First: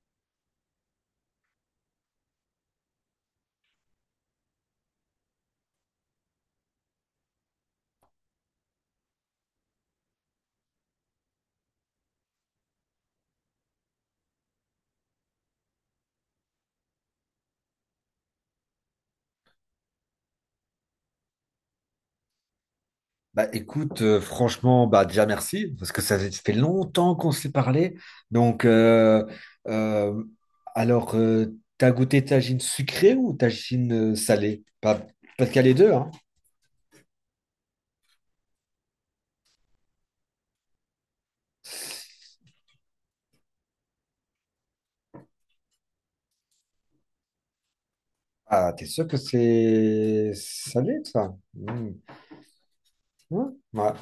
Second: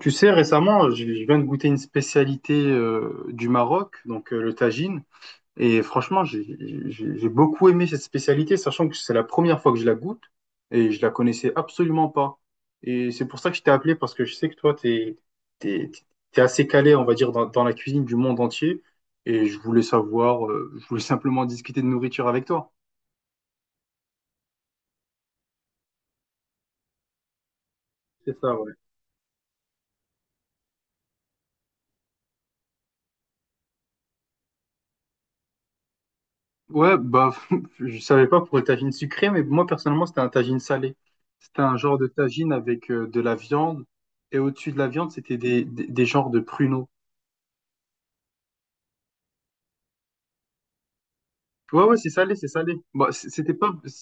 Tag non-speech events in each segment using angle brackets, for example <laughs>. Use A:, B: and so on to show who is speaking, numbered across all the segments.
A: Tu sais, récemment, je viens de goûter une spécialité du Maroc, donc le tagine. Et franchement, j'ai beaucoup aimé cette spécialité, sachant que c'est la première fois que je la goûte et je la connaissais absolument pas. Et c'est pour ça que je t'ai appelé, parce que je sais que toi, t'es, t'es assez calé, on va dire, dans la cuisine du monde entier. Et je voulais savoir, je voulais simplement discuter de nourriture avec toi.
B: Bah écoute, franchement, bah déjà merci, parce que ça fait longtemps qu'on s'est parlé.
A: C'est ça,
B: Donc,
A: ouais.
B: euh, alors, t'as goûté tagine sucrée ou tagine salée? Pas qu'il y a les deux, hein?
A: Ouais, bah, <laughs> je savais pas pour le tagine sucré, mais moi personnellement, c'était un tagine salé. C'était un genre de tagine avec de la viande, et au-dessus de la viande, c'était des genres de pruneaux.
B: Ah, t'es sûr que c'est salé, ça?
A: Ouais,
B: Mm.
A: ouais, c'est salé, c'est salé. Bah,
B: Ouais.
A: c'était pas,
B: Ouais.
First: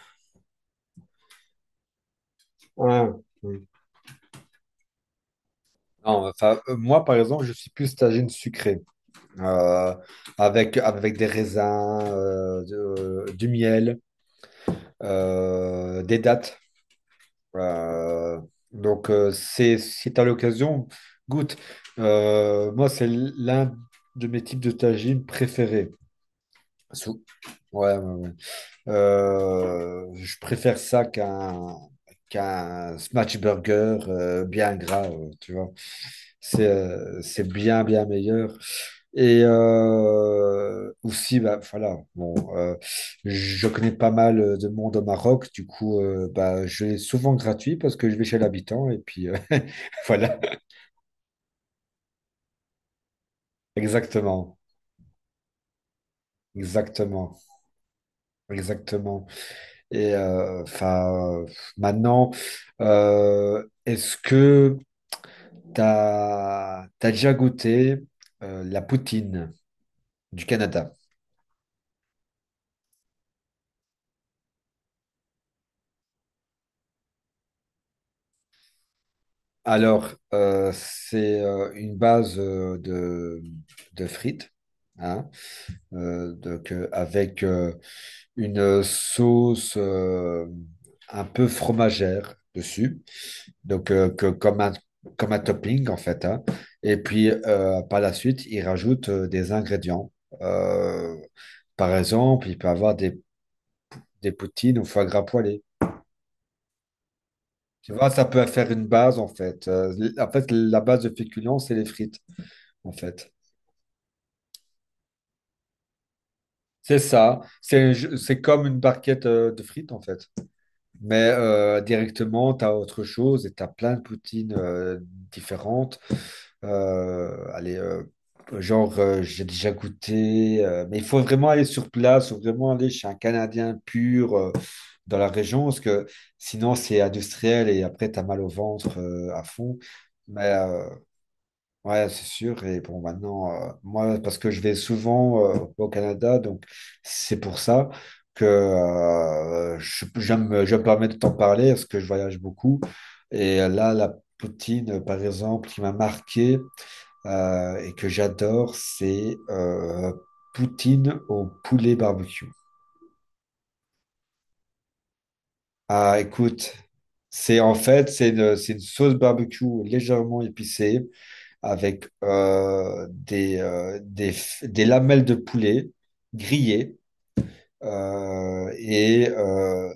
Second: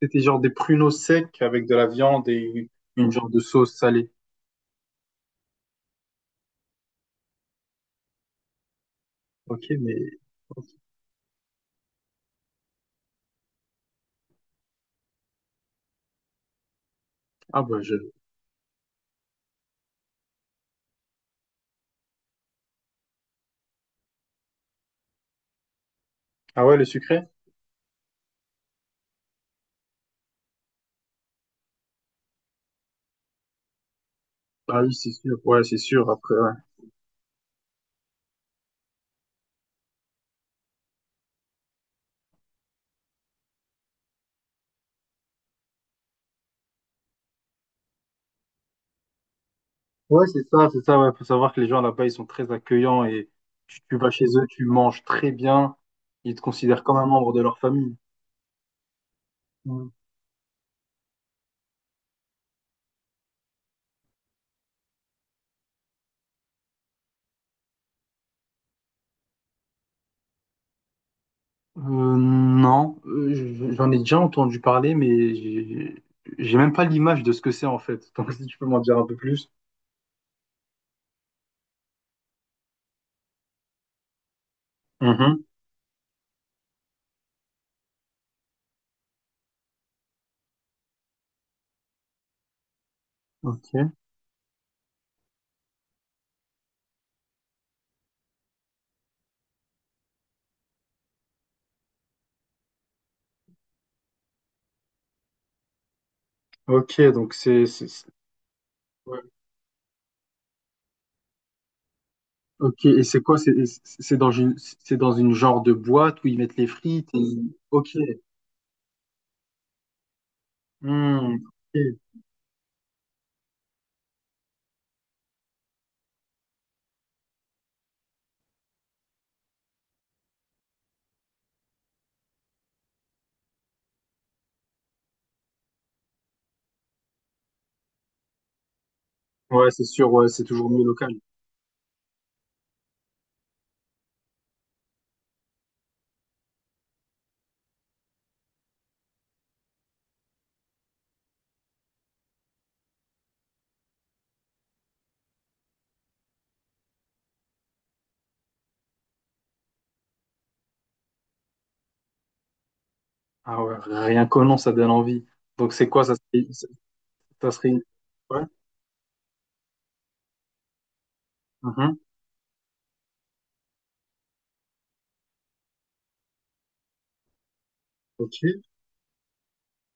A: c'était genre des pruneaux secs avec de la viande et
B: Ouais.
A: une genre de
B: Mm.
A: sauce salée.
B: Non, enfin, moi, par exemple, je suis plus tagine sucrée,
A: Ok,
B: euh,
A: mais ok.
B: avec des raisins, du miel, des dattes.
A: ah bah je,
B: Euh, donc, si tu as l'occasion, goûte. Moi, c'est l'un de mes types de tagine préférés.
A: ah ouais, le
B: Sou-
A: sucré?
B: Ouais, ouais, ouais. Je préfère ça qu'un smash burger bien
A: Ah oui,
B: gras,
A: c'est sûr.
B: tu
A: Ouais,
B: vois.
A: c'est sûr. Après, ouais.
B: C'est bien, bien meilleur. Et aussi, bah, voilà, bon, je connais pas mal de monde au Maroc, du coup, bah, je l'ai souvent gratuit parce que je vais chez l'habitant, et puis <laughs>
A: Ouais,
B: voilà,
A: c'est ça, ouais. Faut savoir que les gens là-bas, ils sont très accueillants et tu vas chez eux,
B: exactement,
A: tu manges très bien. Ils te considèrent comme un membre
B: exactement,
A: de leur famille.
B: exactement.
A: Mm.
B: Et enfin, maintenant, est-ce que t'as déjà goûté la poutine du Canada?
A: Non, j'en ai déjà entendu parler, mais j'ai même pas l'image de ce que c'est en fait. <laughs> Donc si tu peux m'en dire un peu plus.
B: Alors, c'est une base de frites, hein,
A: Mhm.
B: donc, avec une sauce un peu fromagère dessus, donc
A: Ok.
B: comme un topping en fait, hein. Et puis, par la suite, il rajoute des ingrédients. Euh, Par exemple, il peut avoir des poutines ou foie gras poêlé.
A: Ok, donc
B: Tu
A: c'est-
B: vois, ça peut faire une base
A: ouais.
B: en fait. En fait, la base de féculents, c'est les frites
A: Ok,
B: en
A: et c'est
B: fait.
A: quoi? C'est dans une c'est dans une genre de boîte où ils mettent les
B: C'est
A: frites. Et-
B: ça.
A: Ok.
B: C'est comme une barquette de frites, en fait. Mais
A: Hmm, ok.
B: directement, tu as autre chose et tu as plein de poutines différentes. Allez, genre, j'ai déjà goûté, mais il faut vraiment aller sur place, faut vraiment aller chez un Canadien pur dans la région, parce que sinon, c'est industriel et après, tu as mal au ventre à
A: Ouais,
B: fond.
A: c'est sûr. Ouais, c'est
B: Mais
A: toujours mieux local.
B: ouais, c'est sûr. Et bon, maintenant, moi, parce que je vais souvent au Canada, donc c'est pour ça que je me permets de t'en parler parce que je voyage beaucoup. Et là, la poutine, par exemple, qui m'a marqué et que j'adore, c'est poutine au poulet barbecue.
A: Ah ouais, rien qu'au nom, ça donne envie. Donc c'est quoi, ça
B: Ah,
A: serait,
B: écoute,
A: ça
B: c'est
A: serait
B: en
A: une.
B: fait,
A: Ouais.
B: c'est une sauce barbecue légèrement épicée
A: Mhm,
B: avec des lamelles de poulet grillées,
A: ok. Ouais,
B: euh, et euh,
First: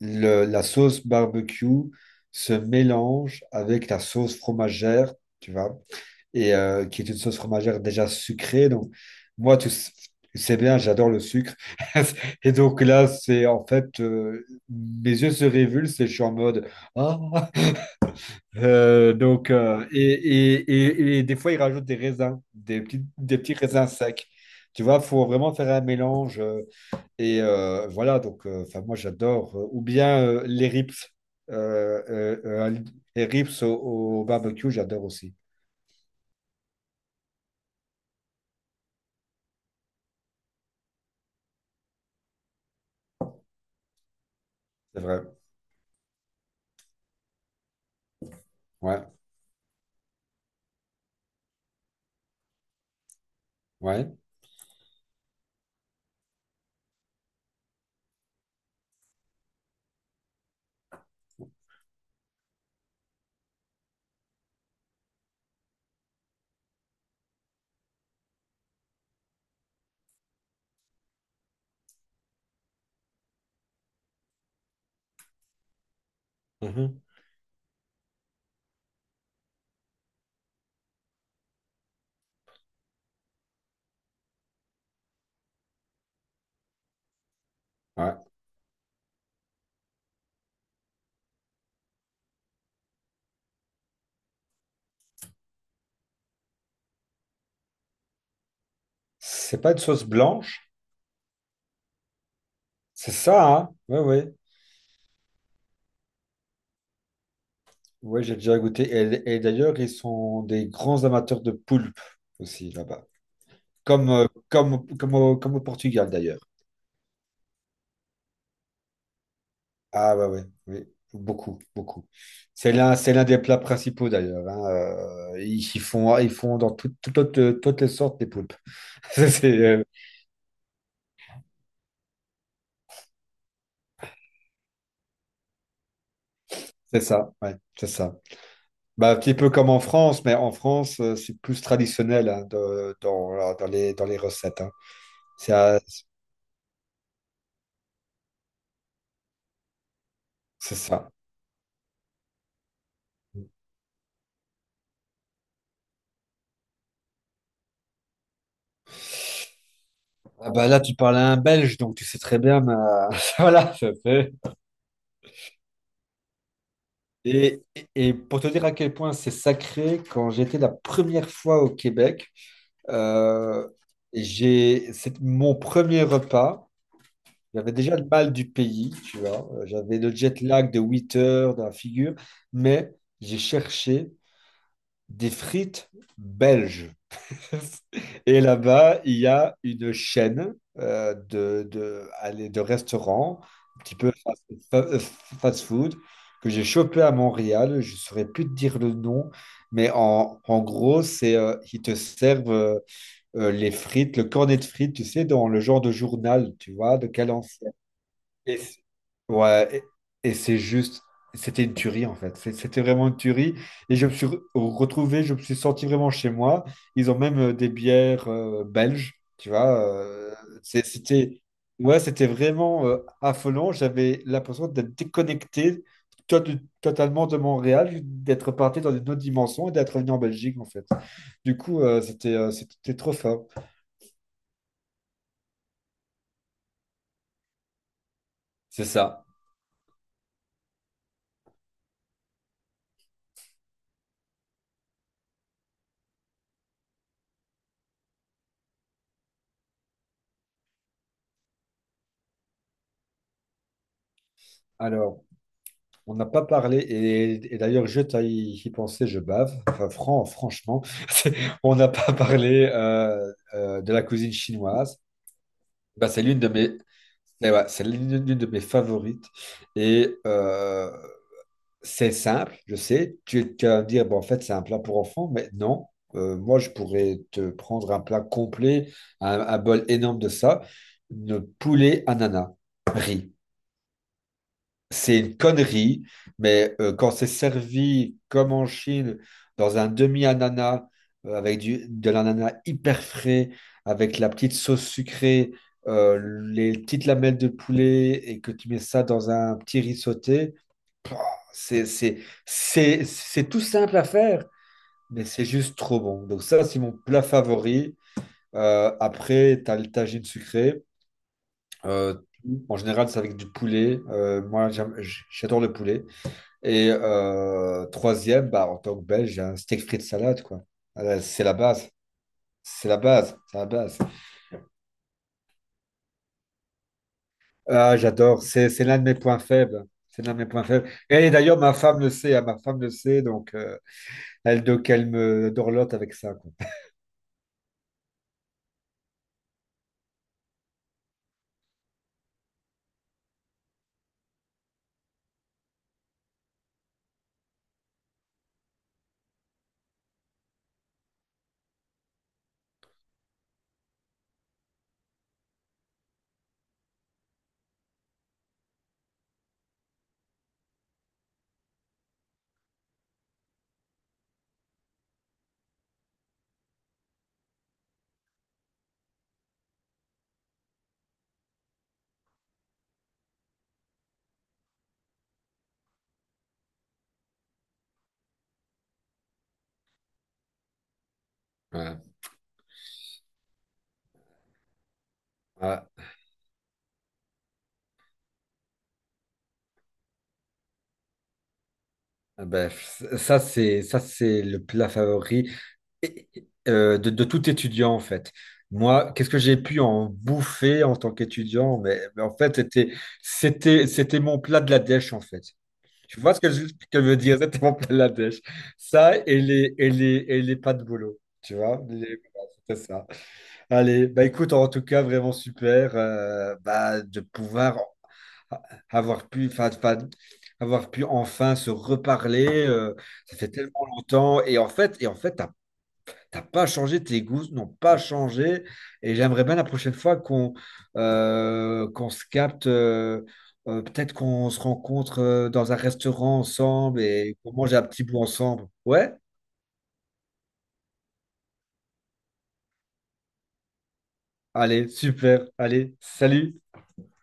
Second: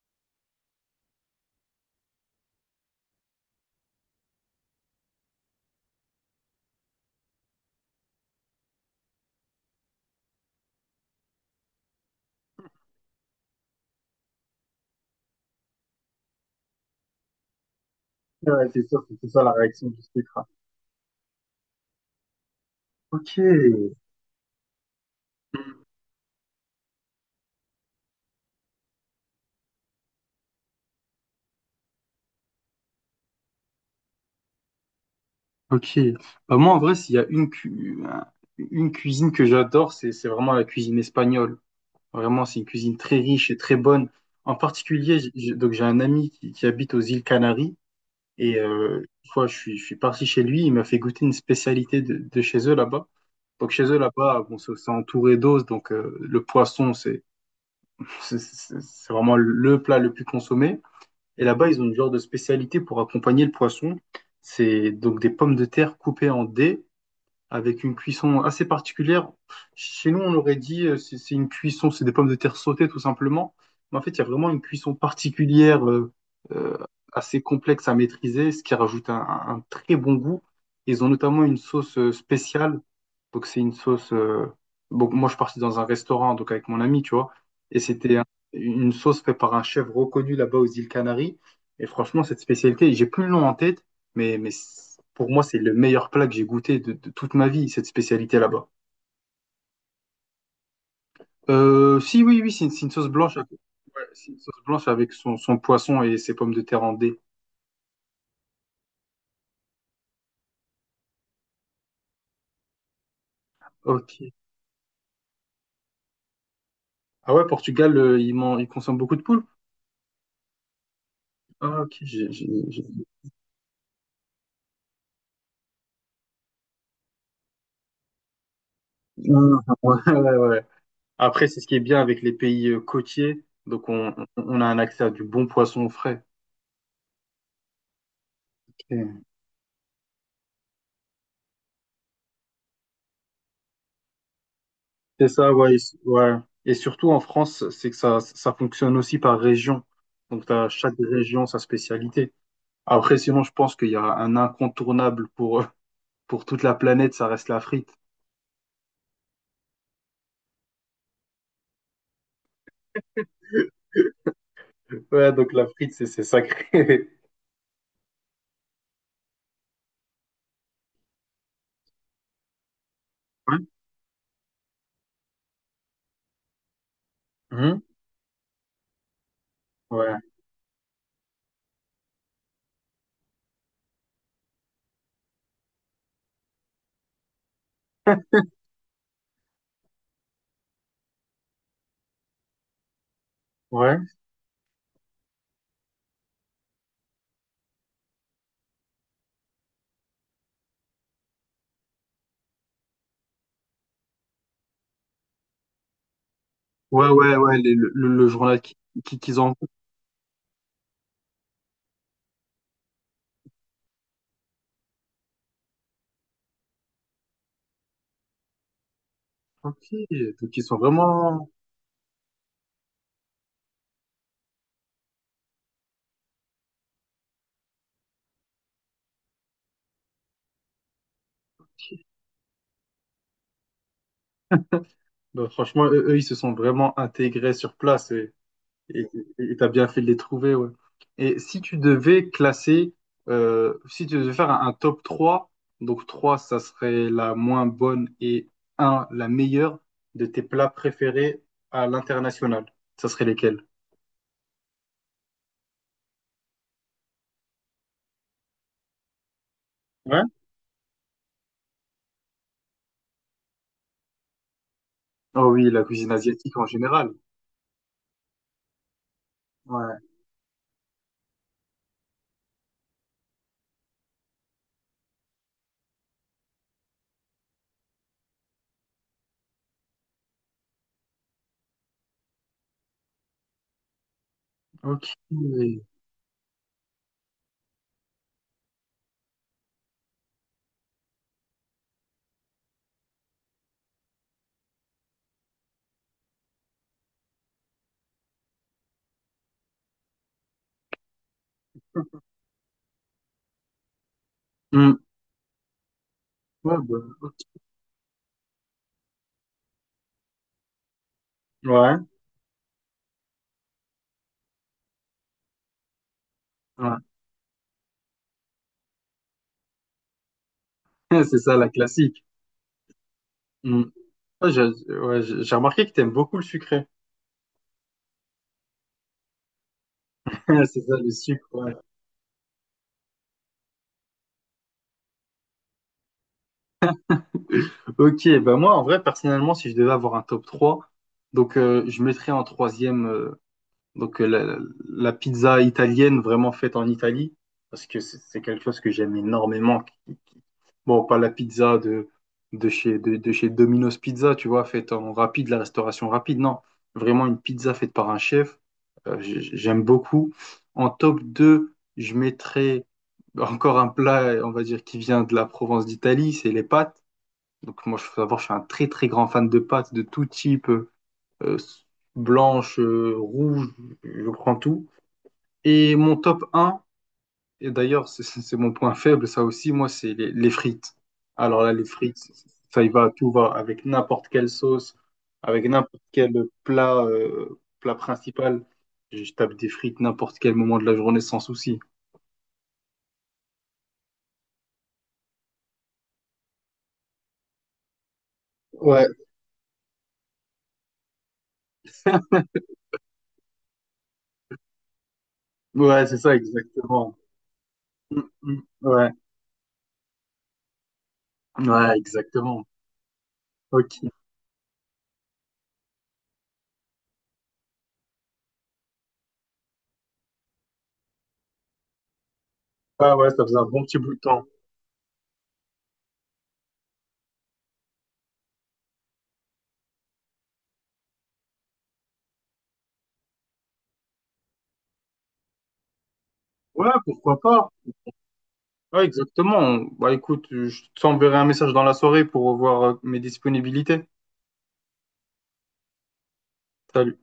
B: la sauce barbecue se mélange avec la sauce fromagère, tu vois, qui est une sauce fromagère déjà sucrée. Donc, moi, tu sais bien, j'adore le sucre. <laughs> Et donc là, mes yeux se révulsent et je suis en mode, ah,
A: ouais, c'est sûr, c'est ça
B: donc,
A: la réaction du spectre.
B: et, et des fois, ils rajoutent des raisins, des petits,
A: Ok.
B: des petits raisins
A: Mm.
B: secs. Tu vois, il faut vraiment faire un mélange. Et voilà, donc, enfin, moi, j'adore. Ou bien les rips. Euh, euh, euh, les rips au barbecue, j'adore aussi.
A: Ok. Bah, moi, en vrai, s'il y a une, une cuisine que j'adore, c'est vraiment la cuisine espagnole. Vraiment, c'est une cuisine très riche et très bonne. En
B: C'est
A: particulier,
B: vrai.
A: j'ai un ami qui habite aux îles Canaries. Et
B: Ouais,
A: une fois, je suis parti chez lui, il m'a fait goûter une spécialité de chez eux là-bas. Donc chez eux
B: ouais.
A: là-bas, bon, c'est entouré d'os, donc le poisson, c'est vraiment le plat le plus consommé. Et là-bas, ils ont une genre de spécialité pour accompagner le poisson. C'est donc des pommes de terre coupées en dés avec une cuisson assez particulière. Chez nous, on aurait dit c'est une cuisson, c'est des pommes de terre sautées tout simplement. Mais en fait, il y a vraiment une cuisson particulière euh,
B: Mhm.
A: assez complexe à maîtriser, ce qui rajoute un très bon goût. Ils ont notamment une sauce spéciale. Donc c'est une sauce. Bon, moi, je suis parti dans un restaurant donc avec mon ami, tu vois, et c'était
B: Ouais.
A: une sauce faite par un chef reconnu là-bas aux îles Canaries. Et franchement, cette spécialité, j'ai plus le nom en tête. Mais pour moi, c'est le meilleur plat que j'ai goûté de toute ma vie, cette spécialité là-bas.
B: C'est pas une sauce blanche,
A: Si, oui, oui, c'est une sauce
B: c'est
A: blanche.
B: ça,
A: Avec-
B: hein? Ouais,
A: ouais, c'est
B: ouais.
A: une sauce blanche avec son poisson et ses pommes de terre en dés.
B: Ouais, j'ai déjà goûté. Et d'ailleurs, ils sont des grands amateurs de poulpe aussi là-bas. Comme, euh,
A: Ok.
B: comme, comme, au, comme au Portugal d'ailleurs.
A: Ah ouais, Portugal, ils consomment beaucoup de poules.
B: Ah ouais, ouais, oui, beaucoup,
A: Ah, ok.
B: beaucoup. C'est l'un, c'est l'un des plats principaux d'ailleurs, hein. Ils font dans toutes les sortes des poulpes. <laughs> C'est
A: Ah,
B: euh,
A: ouais, ouais, ouais. Après, c'est ce qui est bien avec les pays côtiers. Donc, on a un accès à du bon poisson frais.
B: c'est ça, ouais, c'est ça. Bah, un
A: Ok.
B: petit peu comme en France, mais en France, c'est plus traditionnel, hein, dans, voilà, dans les recettes, hein.
A: C'est ça,
B: C'est
A: ouais, et-
B: euh,
A: s- ouais. Et surtout en France, c'est que ça fonctionne aussi par région. Donc, tu as
B: c'est
A: chaque
B: ça.
A: région sa spécialité. Après, sinon, je pense qu'il y a un incontournable pour toute la planète, ça reste la frite.
B: Ah bah là, tu parles à un Belge, donc tu sais très bien, mais, <laughs> voilà, ça fait.
A: Ouais, donc la frite, c'est sacré.
B: Et, et pour te dire à quel point c'est sacré, quand j'étais la première fois au Québec,
A: <laughs> Ouais.
B: euh, c'est mon premier repas. J'avais
A: Mhm.
B: déjà le mal du pays, tu vois. J'avais le
A: Ouais,
B: jet lag de 8 heures dans la figure, mais j'ai cherché des frites belges. Et là-bas, il y a une chaîne allez, de restaurants, un petit
A: ouais.
B: peu fast food, que j'ai chopé à Montréal. Je ne saurais plus te dire le nom, mais en gros, ils te servent les frites, le cornet de frites, tu sais, dans le genre de journal, tu vois, de
A: Ouais, ouais, ouais,
B: cadence.
A: le
B: Et
A: journal
B: c-
A: qu'ils ont.
B: ouais, et c'était une tuerie en fait. C'était vraiment une tuerie. Et je me suis retrouvé, je me suis senti vraiment chez moi. Ils ont même des bières belges, tu vois.
A: Ok, donc ils sont
B: C'est- c'était,
A: vraiment.
B: ouais, c'était vraiment affolant. J'avais l'impression d'être déconnecté to- totalement de Montréal, d'être parti dans une autre dimension et d'être revenu en Belgique en fait. Du coup, c'était trop fort.
A: Bah, franchement, eux, ils se sont vraiment intégrés sur place. Et
B: C'est ça.
A: tu as bien fait de les trouver, ouais. Et si tu devais classer, si tu devais faire un top 3, donc 3 ça serait la moins bonne et un la meilleure de tes plats préférés à l'international, ça serait lesquels?
B: Alors. On n'a pas parlé, et d'ailleurs, je t'ai y pensé, je bave. Enfin,
A: Ouais.
B: franchement, <laughs> c'est- on n'a pas parlé de la cuisine chinoise.
A: Oh oui, la
B: Bah,
A: cuisine
B: c'est l'une de
A: asiatique en
B: mes,
A: général.
B: eh ouais, c'est l'une de mes favorites.
A: Ouais.
B: Et c'est simple, je sais. Tu vas me dire, bon, en fait, c'est un plat pour enfants, mais non. Moi, je pourrais te prendre un plat complet, un bol énorme de ça, de poulet ananas, riz.
A: Ok.
B: C'est une
A: Hmm.
B: connerie, mais quand c'est servi comme en Chine, dans un demi-ananas, avec de l'ananas hyper frais, avec la petite sauce sucrée, euh, les petites lamelles de poulet, et que tu mets ça dans un petit riz sauté, pouah, c'est, c'est, c'est tout simple à faire, mais c'est juste trop bon. Donc ça,
A: Ouais,
B: c'est mon
A: bah,
B: plat
A: ok.
B: favori. Après, tu as le tagine sucré.
A: Ouais.
B: Euh, En général, c'est avec du poulet. Moi, j'adore le poulet. Et
A: Ouais.
B: troisième, bah, en tant que Belge, un steak frites salade, quoi.
A: <laughs> C'est
B: C'est la
A: ça, la
B: base.
A: classique.
B: C'est la base. C'est la
A: Hmm.
B: base.
A: Ouais, j'ai ouais, j'ai remarqué que t'aimes beaucoup le sucré.
B: Ah, j'adore. C'est l'un de mes points faibles. C'est l'un de mes points
A: <laughs> C'est
B: faibles.
A: ça, le
B: Et
A: sucre.
B: d'ailleurs, ma
A: Ouais.
B: femme le sait, hein. Ma femme le sait. Donc, elle me dorlote avec ça, quoi.
A: Ok, bah moi en vrai personnellement si je devais avoir un top 3, donc je mettrais en troisième donc euh, la, la pizza italienne vraiment faite en Italie parce que c'est quelque chose que j'aime énormément. Qui- qui- bon, pas la pizza de chez Domino's Pizza, tu vois, faite en rapide, la restauration rapide, non, vraiment une pizza faite par un chef, j'aime beaucoup. En top 2 je mettrais encore un plat, on va dire, qui vient de la Provence d'Italie, c'est les pâtes. Donc moi, je faut savoir, je suis un très très grand fan de pâtes de tout type, euh, blanche, rouge, je prends tout. Et mon top un et d'ailleurs c'est mon point faible, ça aussi, moi, c'est les frites. Alors là, les
B: Ouais.
A: frites, ça y va, tout va, avec n'importe quelle sauce, avec
B: Ouais.
A: n'importe quel plat, plat principal. Je tape des frites n'importe quel moment de la journée sans souci.
B: Ah ben, ça, c'est le plat favori et de tout étudiant, en fait.
A: Ouais,
B: Moi, qu'est-ce que j'ai pu en bouffer en tant qu'étudiant? Mais en
A: <laughs>
B: fait, c'était mon plat de la dèche, en fait.
A: ouais, c'est
B: Tu vois
A: ça,
B: ce que je veux
A: exactement.
B: dire? C'était mon plat de la
A: Mm,
B: dèche.
A: mm, ouais,
B: Ça et les pas de boulot, tu vois?
A: ouais,
B: Voilà,
A: exactement.
B: c'était ça. Allez,
A: Ok.
B: bah écoute, en tout cas, vraiment super bah, de pouvoir avoir pu, avoir pu enfin se reparler.
A: Ouais, ouais,
B: Ça
A: ça
B: fait
A: faisait un bon
B: tellement
A: petit bout de
B: longtemps.
A: temps.
B: Et en fait, t'as pas changé, tes goûts n'ont pas changé. Et j'aimerais bien la prochaine fois qu'on se capte, peut-être qu'on se rencontre dans un restaurant
A: Ouais,
B: ensemble et
A: pourquoi
B: qu'on
A: pas?
B: mange un petit bout ensemble.
A: Ouais,
B: Ouais?
A: exactement. Bah écoute, je t'enverrai un message dans la soirée pour voir mes disponibilités.
B: Allez, super. Allez, salut.
A: Salut.